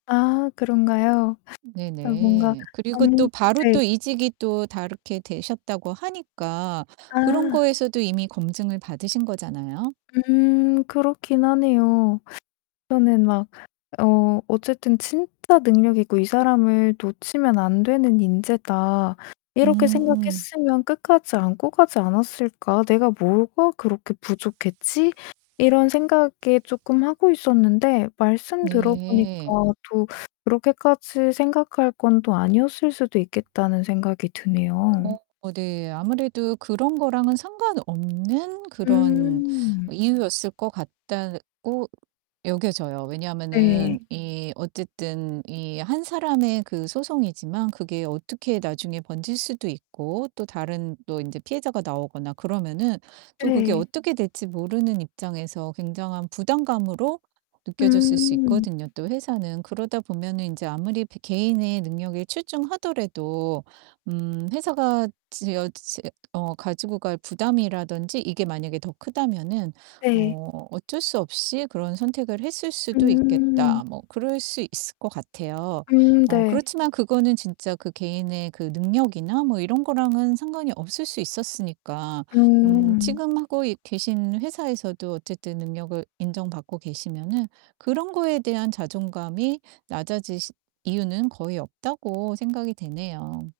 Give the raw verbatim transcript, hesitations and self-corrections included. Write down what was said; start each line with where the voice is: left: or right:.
left: 아 그런가요?
right: 네
left: 아 뭔가
right: 네. 그리고 또
left: 음
right: 바로
left: 네.
right: 또 이직이 또 다르게 되셨다고 하니까 그런
left: 아.
right: 거에서도 이미 검증을 받으신 거잖아요?
left: 음 그렇긴 하네요. 저는 막 "어 어쨌든 '진짜 능력 있고 이 사람을 놓치면 안 되는 인재다.' 이렇게
right: 음.
left: 생각했으면 끝까지 안고 가지 않았을까? 내가 뭐가 그렇게 부족했지?" 이런 생각에 쪼끔 하고 있었는데 말씀 들어보니까
right: 네.
left: '또 그렇게까지 생각할 건 또 아니었을 수도 있겠다.'는 생각이 드네요.
right: 어 네, 아무래도 그런 거랑은 상관없는 그런
left: 음.
right: 이유였을 것 같다고 여겨져요.
left: 네.
right: 왜냐면은 이 어쨌든 이 한 사람의 그 소송이지만 그게 어떻게 나중에 번질 수도 있고 또 다른 또 인제 피해자가 나오거나 그러면은 또 그게
left: 네.
right: 어떻게 될지 모르는 입장에서 굉장한 부담감으로 느껴졌을 수
left: 음.
right: 있거든요 또 회사는. 그러다 보면은 인제 아무리 배 개인의 능력이 출중하더라도 음 회사가 지어 재 어 가지고 갈 부담이라든지 이게 만약에 더 크다면은
left: 네.
right: 어 '어쩔 수 없이 그런 선택을 했을 수도
left: 음.
right: 있겠다.' 뭐 그럴 수 있을 것 같아요.
left: 음
right: 어
left: 네.
right: 그렇지만 그거는 진짜 그 개인의 그 능력이나 뭐 이런 거랑은 상관이 없을 수 있었으니까 음
left: 음.
right: 지금 하고 있 계신 회사에서도 어쨌든 능력을 인정받고 계시면은 그런 거에 대한 자존감이 낮아지시 이유는 거의 없다고 생각이 되네요.